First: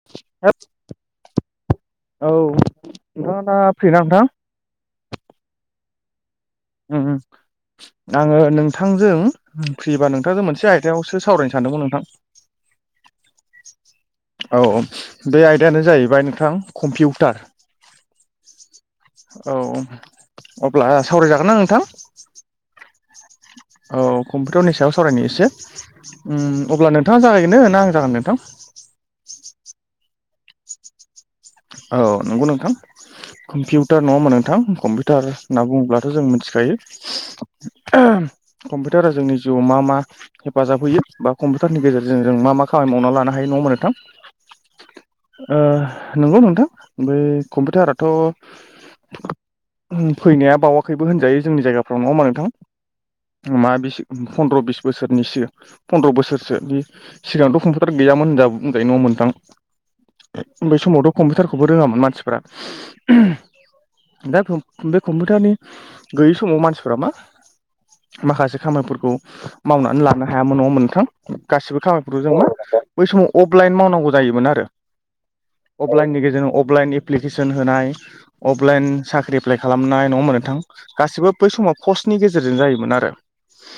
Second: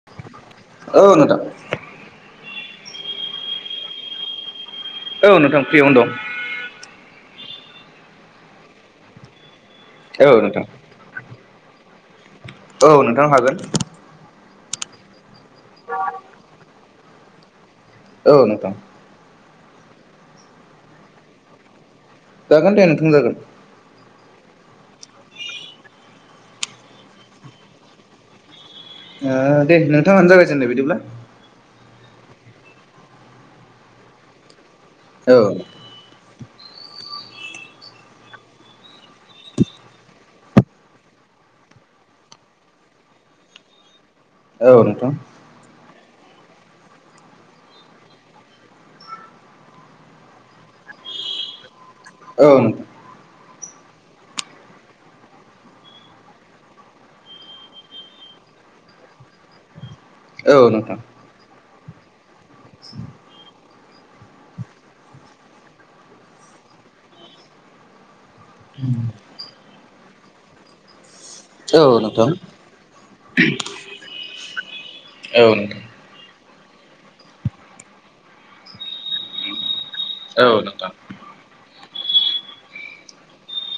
[inaudible] औ नोथां। औ नोंथाङा दा फ्रि ना नोंथां? औ नोंथां फ्रियावनो दं। ओम आङो नोंथांजों फ्रिबा औ नोंथांजों नोंथां मोनसे आइ सायावसो सावरायनो सानदोंमोन नोंथां। औ नोंथां हागोन। औ बे आयदायानो जाहैबाय नोंथां कम्पिउटार। औ नोंथां। औ अब्ला सावरायजागोन नां नोंथां? जागोन दे नोंथां जागोन। औ कम्पिउटारनि सायाव सावरायनो एसे उम अब्ला नोंथाङा जागायनो ना आं जागायनो नोंथां? ओ दे नोंथाङानो जागायजेननाय बिदिब्ला। औ नंगौ नोंथां। कम्पिउटार नङा होममा नोंथां कम्पिउ टार औ होनना बुङोब्लाथ' जों मिथिखायो। [inaudible] ओहोम। कम्पिउटारा जोंनि जिउआव मा मा हेफाजाब होयो बा कम्पिउटारनि गेजेरजों जों मा मा खामानि मावनानै लानो हायो नङा होमबा नोंथां? औ नोंथां। नंगौ नोंथां बै कम्पिउटाराथ' फैनाया बावाखैबो होनजायो जोंनि जायगाफ्राव नङा होमबा नोंथां। मा बिसि फन्द्र' बिस बोसोरनिसो सिगां फन्द्र' बोसोरसोनि सिगांथ' कम्पिउटार गैयामोन होन बुंजायो नङा होमबा औ नोंथां। बै नोंथां समावथ' कम्पिउटारखौबो रोङामोन मानसिफ्रा ओहोम। दा कम बे कम्पिउटारनि गैयै समाव मानसिफ्रा मा माखासे खामानिफोरखौ मावनानै लानो हायामोन नङा होमबा नोंथां। औ गासिबो खामानिफोरखौ नोंथां जोंङो बै समाव अफलाइन मावनांगौ जायोमोन आरो। औ नोंथां अफलाइननि गेजेरजों अफलाइन एप्लिकेसन होनाय अफलाइन साख्रि एप्लाइ खालामनाय नङा होमबा नोंथां। गासिबो बै समाव पस्टनि गेजेरजों जायोमोन आरो।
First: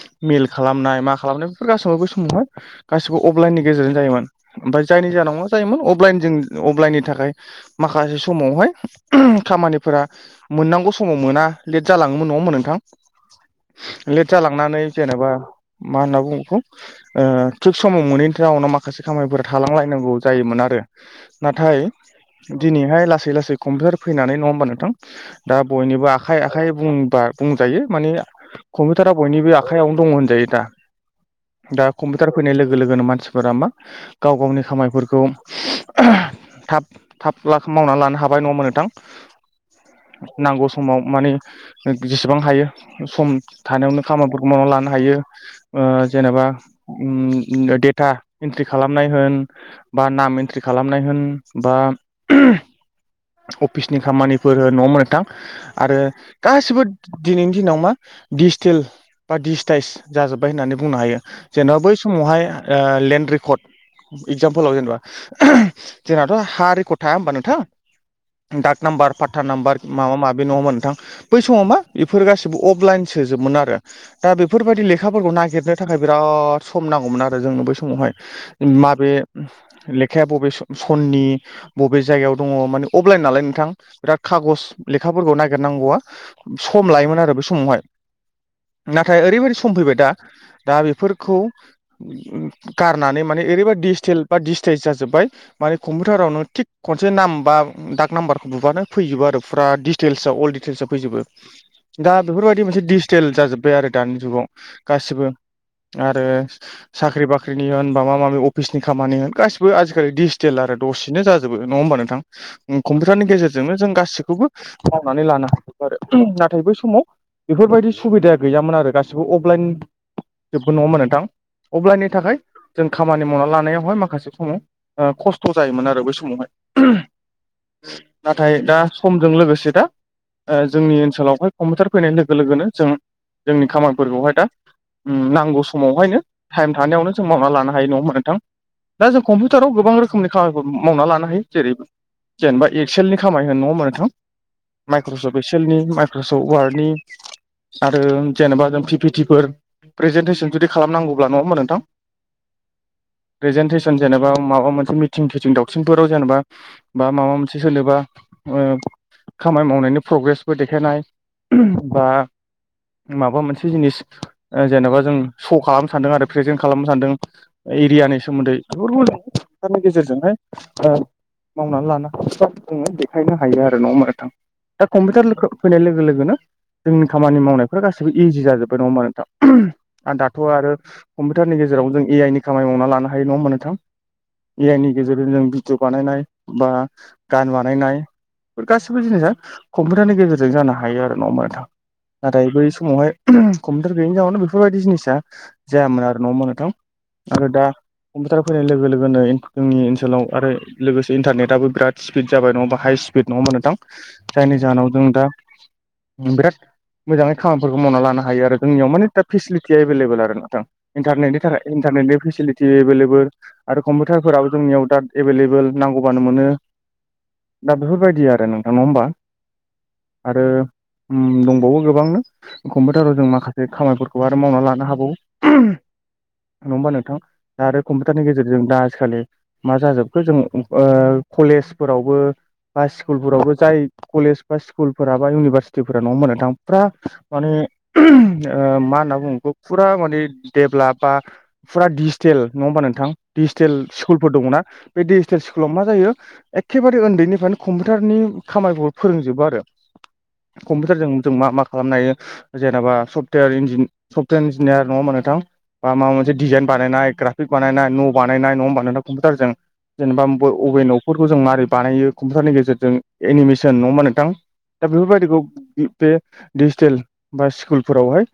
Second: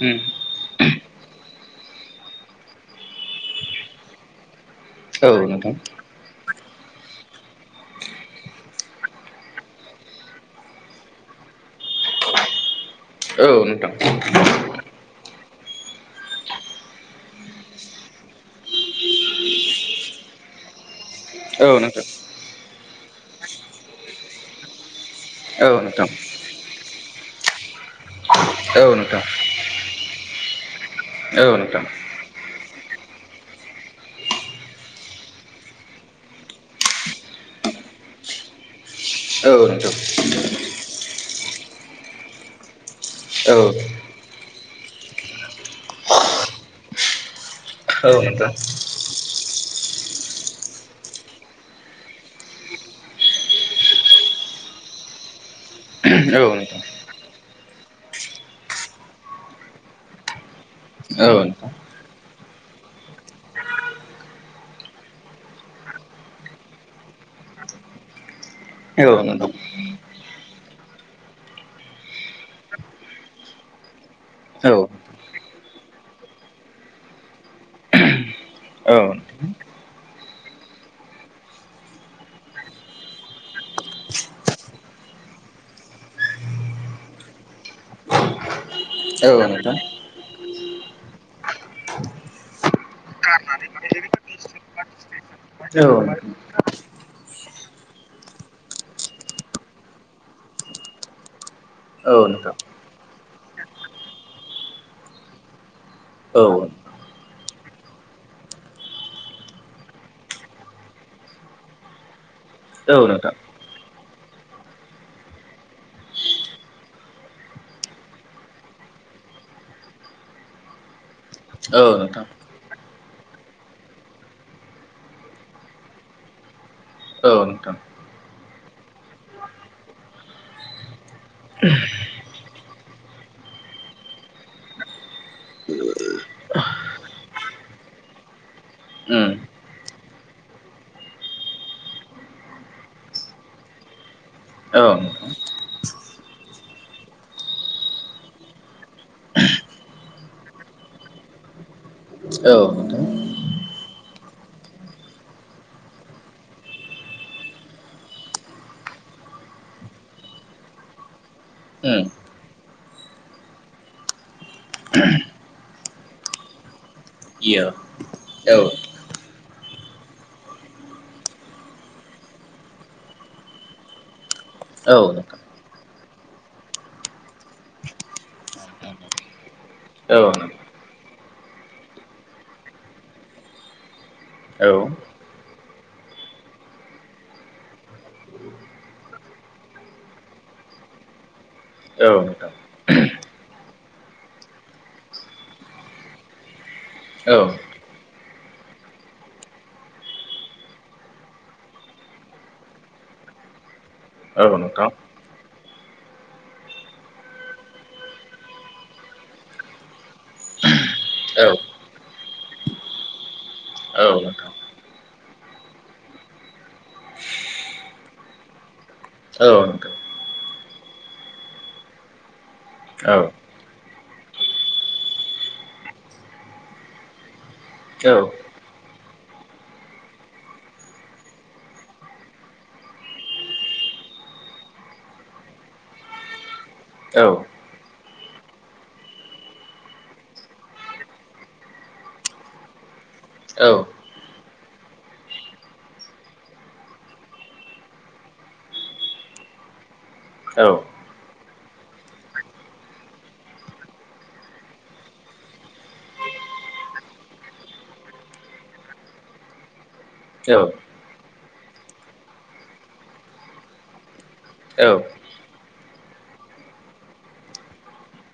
उम मेल खालामनाय मा खालामनाय बेफोर गासैबो बै समावहाय गासिबो अफलाइननि गेजेरजों जायोमोन ओमफ्राय जायनि औ जाउनाव मा नोंथां जायोमोन अफलाइन जों अफलाइननि थाखाय माखासे समावहाय ओहोम खामानिफोरा मोननांगौ समाव मोना लेट जालाङोमोन नङामोन नोंथां? औ नोंथां औ नोंथां औ नोंथां लेट जालांनानै जेनेबा मा होनना बुंङो बेखौ? ओ थिग समाव मोनैनि जाउनाव माखासे खामानिफोरा थालांलायनांगौ जायोमोन आरो। औ नाथाय नोंथां दिनैहाय लासै लासै कम्पिउटार फैनानै नङा होमबा नोंथां। दा औ बयनिबो आखाइ आखाइ बुंबा बुंजायो माने कम्पिउटारा नोंथां बयनिबो आखाइयावनो दङ होनजायो दा। औ नोंथां दा कम्पिउटार फैनाय लोगो लोगोनो मानसिफोरा मा गाव गावनि खामायफोरखौ थाब थाब लास मावनानै लानो हाबाय नङा होनबा नोंथां? औ औ नोंथां नांगौ समाव माने जेसेबां हायो सम थानायावनो खामानिफोरखौ मावनानै लानो हायो। ओ जेनेबा उम [unintelligible] था औ एन्ट्रि खालामनाय होन बा नाम एन्ट्रि खालामनाय होन बा अफिसनि खामानिफोर होन नङा होनबा नोंथां। आरो गासिबो नोंथां दिनैनि दिनाव मा डिजिटेल बा दिज्टाइस जाजोब्बाय होननानै बुंनो हायो औ नोंथां जेनेबा बै समावहाय ओ लेन्ड रेकर्ड एगजामपोलाव जेनेबा जोंनाथ' हा रेकर् थाया होमबा नोंथां। डाक नाम्बार औ औ फा्ता नोंथां औ नाम्बार माबा माबि नङा होनबा नोंथां। बै समाव मा बेफोर गासैबो अफलाइन सोजोबमोन आरो। दा बेफोरबायदि लेखाफोरखौ नागिरनो थाखाय बिराद सम नांगौमोन आरो जोंनो बै समावहाय। माबे लेखाया बबे सम-सननि। बबे जायगायाव दङ माने अफलाइन नालाय नोंथां बिराद खागज लेखाफोरखौ नागिरनांगौआ। सम लायोमोन आरो बे समावहाय। नाथाय ओरैबायदि सम फैबाय दा दा बेफोरखौ गारनानै माने ओरैबा डिजिटेल बा डिजिटाइस जाजोब्बाय माने कम्पिउटाराव नों थिग खनसे नाम बा डाक नाम्बारखौ बुब्लानो फैजोबो आरो फुरा डिटेल्सआव अल डिटेल्स आव फैजोबो। नोंथां दा बेफोरबायदि मोनसे डिजिटेल जाजोब्बाय आरो दानि जुगाव गासिबो। आरो औ नोंथां औ साख्रि बाख्रिनि होन माबा माबि अफिसनि खामानि होन गासिबो आजिखालि दिस टेल आरो दसेनो जाजोबो नङा होमबा नोंथां। औ कम्पिउटारनि नोंथां गेजेरजोंनो जों गासैखौबो मावनानै लानो हागौ आरो नाथाय बै समाव बेफोरबायदि सुबिदाया गैयामोन आरो गासिबो अफलाइन नङा होनबा नोंथां औ अबलाइननि नोंथां थाखाय जों खामानि मावना लानायावहाय माखासे समाव बिराद खस्थ' जायोमोन आरो बै समावहाय। औ नोंथां नाथाय दा समजों लोगोसे दा ओ जोंनि ओनसोलावहाय कम्पिउटार फैनाय लोगो लोगोनो जों जोंनि खामानिफोरखौहाय दा नांगौ समावहायनो टाइम थानायावनो जों मावना लानो हायो नङा होनबा नोंथां दा जों उम कम्पिउटा टाराव गोबां रोखोमनि खामानिफोर मावना लानो हायो जेरै जेनेबा एक्सेलनि खामानि होन नङा होनबा नोंथां। औ माइक्रस' नोंथां बेसेलनि माइक्रस' वार्डनि। आरो जेनेबा जों पिफिटिफोर प्रेजेेनटेसन जुदि खालामनांगौब्ला नङा होमबा नोंथां औ नोंथां प्रेजेेनटेसन जेनेबा माबा मोनसे मिथिं थेथिं दावसिनफोराव जेनेबा बा माबा मोनसे सोरनोबा खामानि मावनायनि प्रग्रेसबो देखायनाय उम बा माबा मोनसे जिनिस जेनेबा जों श' खालामनो सान्दों आरो प्रेजेन्ट खालामनो सान्दों। इयो एरियानि औ सोमोन्दै [unintelligible] गेजेरजोंहाय मावनानै लानो हायो जोङो देखायनो हायो आरो नङा होनबा नोंथां। दा औ नोंथां कम्पिउटार फैनाय लोगो लोगोनो जोंनि खामानि मावनायफ्रा गासैबो इजि जाजोब्बाय नङा होनबा नोंथां आरो औ दाथ' आरो कम्पिउटारनि गेजेराव जों ए आइ नि खामानि मावना लानो हायो नङा होनबा नोंथां। ए औ आइ नि गेजेरजों जों भिडिअ बानायनाय बा गान बानायनाय बे गासिबो जिनिसा कम्पिउटारनि गेजेरजों जानो हायो आरो नङा हानबा नोंथां औ नाथाय नोंथां बै समावहाय कम्पिउटार गैयैनि जाउनाव बेफोरबायदि जिनिसा जायामोन आरो न' होनबा नोंथां औ आरो दा कम्पिउटार फैनाय लोगो लोगो जोंनि ओनसोलाव आरो लोगोसे इन्टारनेटआबो बिराद स्पिड जाबाय नङाबा हाइ स्पिड नङा मोनोदां औ जायनि नोंथां औ नोंथां जाहोनाव जों दा बिराद मोजाङै खामानिफोरखौ मावना लानो हायो आरो जोंनियाव माने दा फेसिलिटिया एभेलेबेल आरो नोंथां इन्टारनेटनि औ थाखाय इन्टारनेटनि फेसिलिटि एभेलेबेल आरो औ कम्पिउटारफोराबो जोंनियाव दा एभेलेबेल नांगौबानो मोनो दा बेफोरबायदि आरो नोंथांनाव होमबा औग [inaudible] आरो दंबावो गोबांनो कम्पिउटाराव जों औ औ माखासे बे खामानिफोरखौ आरो मावना लानो हाबावो नङ होनबा नोंथां दा आरो कम्पिउटारनि औ गेजेरजों जों दा आजिखालि मा जाजोबखो जों कलेजफोरावबो बा स्कुलफोरावबो जाय कलेज बा स्कुलफोरा बा इउनिभारसिटिफोरा नंआ होनबा नोंथां फुरा माने मा होनना बुङग फुरा माने देभलाप बा फुरा डिजिटेल नङा होमबा नोंथां डिजिटेल स्कुलफोर दङना बे डिजिटेल स्कुलाव मा जायो एखेबारे उन्दैनिफ्रायनो कम्पिउटारनि खामानिखौ फोरोंजोबो आरो कम्पिउटारजों जों मा मा खालामनो हायो जेनेबा सफ्टवेर इ सफ्टवेर इन्जिनियार नङा नोंथां बा माबा मोन डिजाइन बानायनाय ग्राफिकस बानायनाय न' बानायनाय नआव बानाय कम्पिउटार जजों जेनेबा अभेन फोरखौ जों मारै बानायो कम्पिउटारनि गेजेरजों एनिमेसन नङ होमबा नोंथां दा बेफोरबायदिखौ बे डिजिटेल बा स्कुलफोरावहाय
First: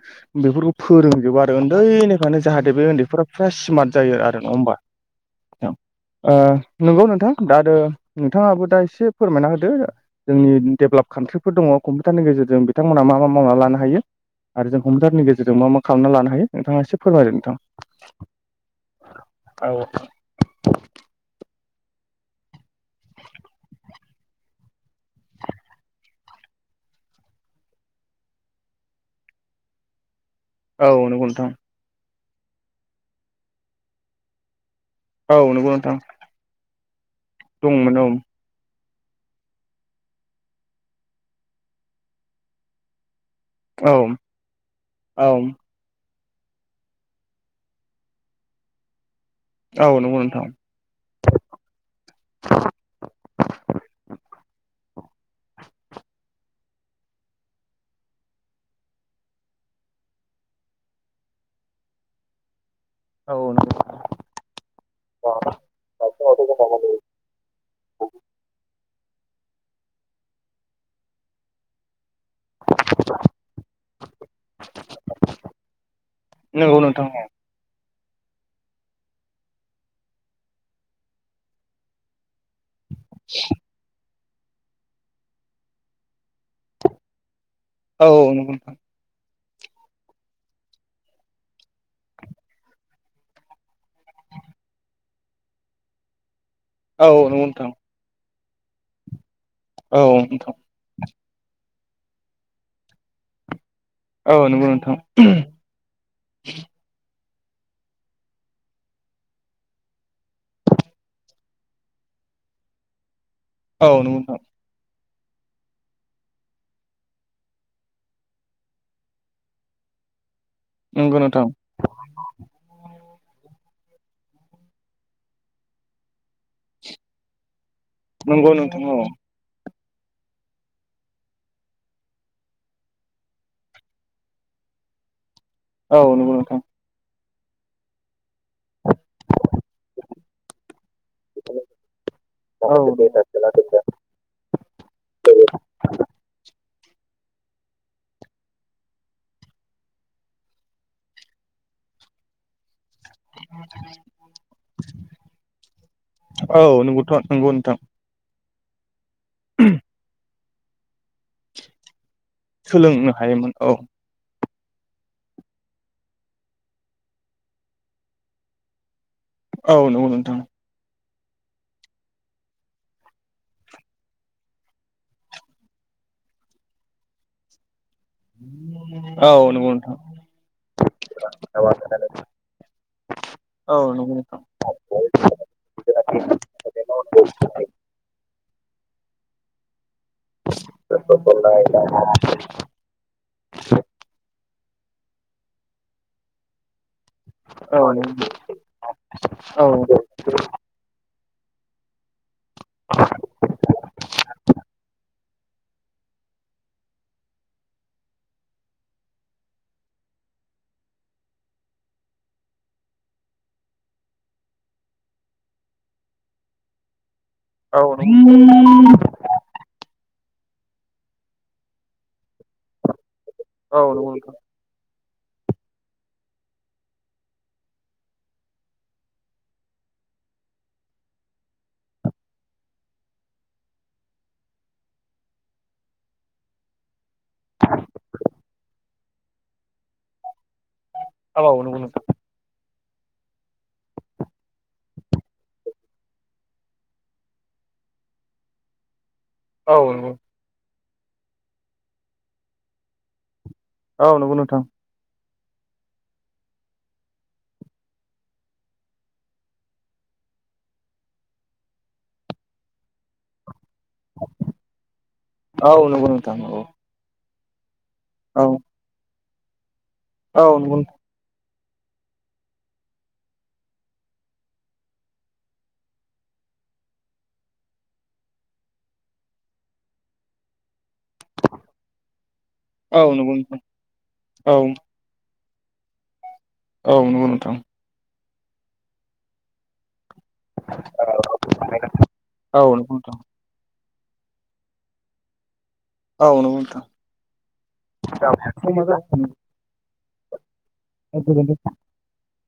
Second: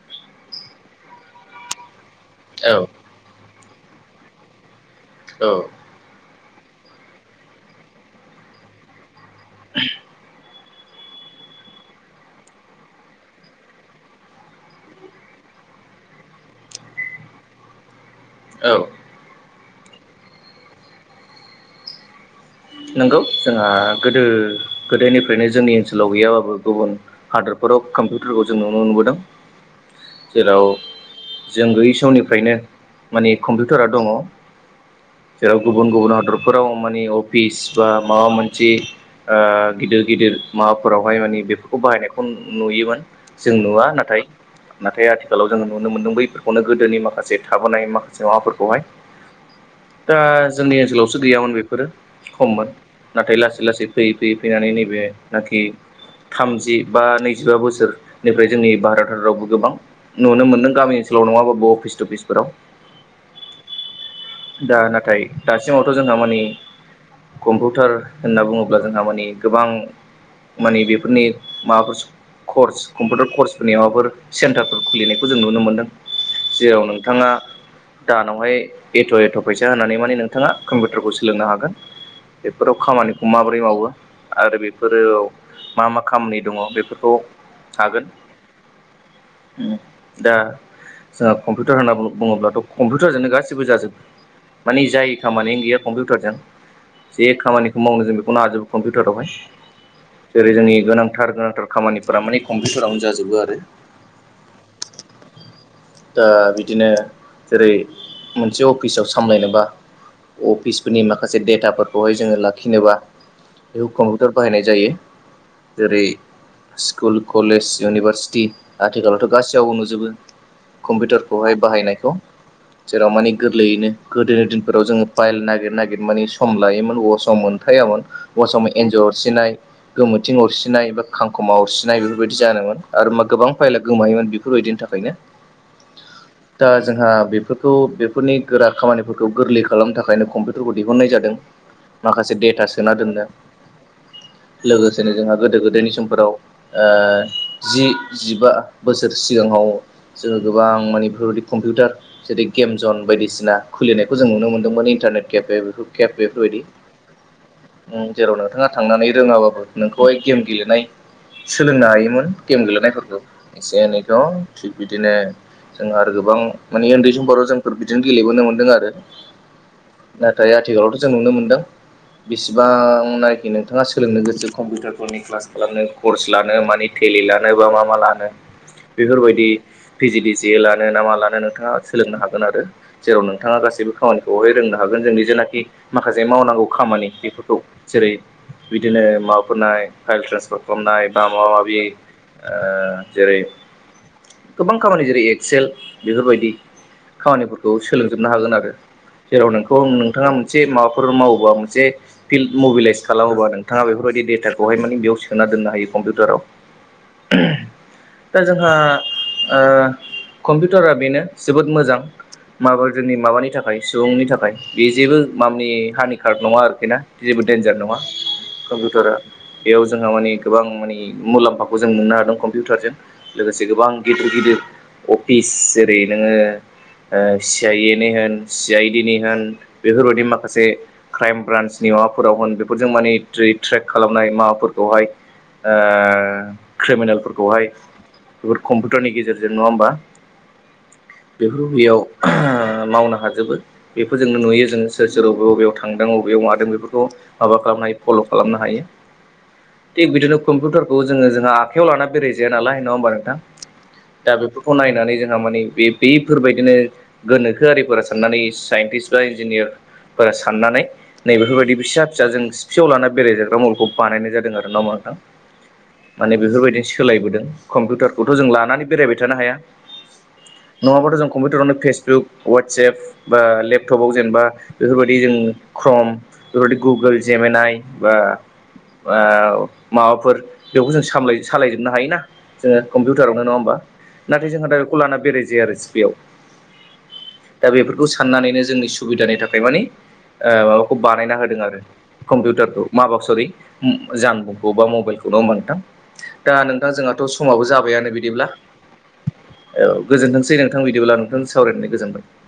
बेफोरखौ फोरोंजोबो आरो उन्दैनिफ्रायनो जाहाथे बे उन्दैफोरा फुरा स्मार्ट जायो आरो नङा हबा नंगौ नोंथां दा आरो नोंथाङाबो दा एसे फोरमायना होदो जोंनि डेभेलप कान्ट्रिफोर दङ कम्पिउटारनि गेजेरजों बिथांमोना मा मा मावना लानो हायो आरो जों हमजारनि गेजेरजों मा मा खालामना लानो हायो नोंथाङा एसे फोरमायदों नोंथां औ औ नंगौ जोंहा गोदो गोदायनिफ्रायनो जोंनि ओनसोलाव गैयाबाबो गुबुन हादोरफोराव कम्पिउटारखौ जों नुनो मोनबोदों जेराव नंगौ नोंथां जों गयै समनिफ्रायनो माने कम्पिउटारा दङ औ जेराव नंगौ गुबुन नोंथां गुबुन हादरफोराव माने अफिस बा दंमोन माबा मोनसे गिदिर गिदिर माबाफोरावहाय मानिे बेफोरखौ बाहायनायखौ नुयोमोन जों नुवा औ नाथाय नाथाय औ आथिखालाव जों नुनो मोनदों बैफोरखौनो गोदोनि माखासे थाबोनाय माखासे माबाफोरखौहाय नंगौ दा नोंथां जोंनि ओनसोलावसो गैयामोन बेफोरो खममोन नाथाय लासै लासै फैयै फैयै फैनानै नैबे नखि थामजि बा नैजिबा बोसोरनिफ्राय जोंनि भारत हादरावबो गोबां नुनो मोनदों गामि ओनसोलाव नङाबाबो अफिस थटफिसफोराव औ औ नांगौव दा नाथाय दासिमावथ' जोंहा मानि कम्पिउटार होनना बुङोब्ला जोंहा माने गोबां माने बेफोरनि माबाफोर कर्स कम्पिउटार कर्सफोरनि माबाफोर सेन्टारफोर खुलिनायखौ जों नुनो मोनदों नंगौ जेराव नोंथां नोंथाङा दानावहाय एथ' एथ' फैसा होनानै माने नोंथाङा कम्पिउटारखौ सोलोंनो हागोन बेफोराव खामानिखौ माबोरै मावो आरो बेफोरो मा मा खामानि दङ बेफोरखौ हागोन औ औ ओम दा जोंहा कम्पिउटार होनना बुङोब्लाथ' कम्पिउटारजोंनो गासिबो जाजो मानि जायि खामानियानो गैया कम्पिउटारजों जे नंगौ नोंथां खामानिखौ मावनो जों बेखौनो हाजोबो कम्पिउटारावहाय औ जेरै नंगौ नोंथां जोंनि गोनां थार गोनांथार खामानिफोरा माने कम्पिउटारावनो जाजोबो आरो औ नंगौ नोंथां दा बिदिनो जेरै मोनसे अफिसाव सामलायनोबा अफिसफोरनि माखासे डेटाफोरखौहाय जोङो लाखिनोबा बेखौ औ नंगौ कम्पिउटार नोंथां बाहायनाय जायो जेरै स्कुल कलेज इउनिभारसिटि आथिखालावथ' गासैयावबो नुजोबो नंगौ नोंथां कम्पिउटारखौहाय बाहायनायखौ जेराव मानि गोरलैयैनो गोदोनि दिनफोराव जोङो फाइल नागिर नागिर माने सम लायोमोन अब सम मोनथायामोन अबा नंगौ समाव नोंथां एन्जर औ अरसिनाय गोमोथिं अरसिनाय बा खांखमा अरसिनाय बेफोरबायदि जानोमोन आरो मा गोबां फाइला गोमायोमोन बेफोरबायदिनि थाखायनो औ नंगौ नोंथां दा जोंहा बेफोरखौ बेफोरनि गोरा खामानिफोरखौ गोरलै खालामनो थाखायनो कम्पिउटारखौ दिहुननाय जादों माखासे डेटा सोना नोंथां दोननो औ लोगोसेनो जोंहा गोदो गोदायनि समफोराव ओ जि जिबा बोसोर सिगाङाव जोङो गोबां माने बेफोरबायदि कम्पिउटार जेरै गेम जन बायदिसि ना खुलिनायखौ जों नुनो मोनदोंमोन इन्टारनेट केेपे केेप बेफोरबायदि औ नंगौथ' नंगौ नोंथां जेराव नोंथाङा थांनानै रोङाबाबो नोंखौहाय गेम गेलेनाय सोलोंनो हायोमोन गेम सोलोंनो गेलेनायफोरखौ हायोमोन औ एसे एनैथ' थिग बिदिनो जों आरो गोबां माने उन्दै समफोराव जोंफोर बिदिनो गेलेबोनो मोन्दों आरो औ नंगौ नोंथां नाथाय आथिखालावथ' जों नुनो मोनदों बेसिबांनाखि नोंथाङा सोलोंनो गोसो कम्पिउटारफोरनि क्लास खालामनो कर्स लानो मानि टेली लानो बा मा मा लानो बेफोरबायदि औ नंगौ नोंथां पि जि दि सि ए लानो ना मा लानो नोंथाङा सोलोंनो हागोन आरो जेराव नोंथाङा औ गासैबो नंगौ नोंथां औ खामानिखौहाय रोंनो हागोन जोंनि जेनाखि माखासे मावनांगौ खामानि बेफोरखौ जेरै बिदिनो माबाफोरनाय फाइल ट्रेन्सफार खालामनाय बा माबा माबि जेरै गोबां खामानि जेरै एक्सेल बेफोरबायदि खामानिफोरखौ औ नंगौ सोलोंजोबनो हागोन आरो जेराव नोंखौ नोंथां नोंथाङा मोनसे माबाफोर मावोबा मोनसे फिल्ड मबिलाइस खालामोबा नोंथाङा बेफोरबायदि डेटाखौहाय माने बेयाव सो सोना दोननो हायो कम्पिउटाराव दा जोंहा ओ कम्पिउटारा बेनो जोबोद मोजां माबा जोंनि माबानि थाखाय सुबुंनि थाखाय बे जेबो मामानि हानि कार्ड नङा आरोखि ना जेबो देन्जार नङा औ कम्पिउटारा बेयाव जोंहा माने गोबां माने मुलाम्फाखौ जों मोननो हादों कम्पिउटारजों। लोगोसे गोबां नंगौ नोंथां औ नंगौ औ नंगौ गिदिर नोंथां गिदिर अफिस जेरै नोङो ओ सि आइ ए नि होन सि आइ डि नि होन बेफोरबायादि माखासे क्राइम ब्रान्सनि माबाफोराव होन बेफोरजों माने ट्रेक खालामनाय माबाफोरखौहाय ओ क्रिमिनेलफोरखौहाय बेफोर कम्पिउटारनि गेजेरजों नङा होमबा बेफोर बेयाव मावनो हाजोबो बेफोरजोंनो नुयो जोङो सोर सोर अबे अबेयाव थांदों अबेयाव मादों बेफोरखौ माबा खालामनो हायो फल' खालामनो हायो औ थिग बिदिनो कम्पिउटारखौ जोङो जोंहा आखाइायाव लाना बेरायजाया नालाय नङा होमबा नोंथां दा बेफोरखौ नंगौ नायनानै जों दा माने बे बेफोरबायदिनो गोनोखोआरिफोरा साननानै साइन्टिस्ट बा इन्जिनियार फोर साननानै नै बेफोरबायदि फिसा फिसा जों सिफियाव लाना बेरायजाग्रा मबेलखौ बानायनाय जादों आर ना माथां माने नोंथां औ बेफोरबायदिनो सोलायबोदों कम्पिउटार खौथ' जों लानानै बेरायबाय थानो हाया। औ नंगौ नङाबाथ' जों कम्पिउटारावनो फेसबुक वाट्सएप बा लेपटपाव जेनेबा बेफोरबायदि जों ख्रम बेबायदि गुगोल जेमिनाइ बा ओ माबाफोर बेखौ जों साम सालायजोबनो हायोना जोङो। औ नंगौ नोंथां औ नंगौ नोंथां औ कम्पिउटार नंगौ नोंथां ना नङा होमबा नाथाय जोंहा दा बेखौ लाना बेराय जायो आरो सिफेयाव। औ नंगौ नोंथां। दा बेफोरखौ साननानैनो जोंनि सुबिदानि थाखाय माने ओ माबाखौ बानायना होदों आरो कम्पिउटारखौ माबा सरि जानबुंखौ बा मबाइलखौ नङी हा नोंथां? औ नंगौ दा नोंथां जोंहाथ' समाबो जाबाय बिदिब्ला समा जासिगोन औ गोजोनथोंसै नोंथां बिदिब्ला नोंथां सावरायनानै गोजोनबाय।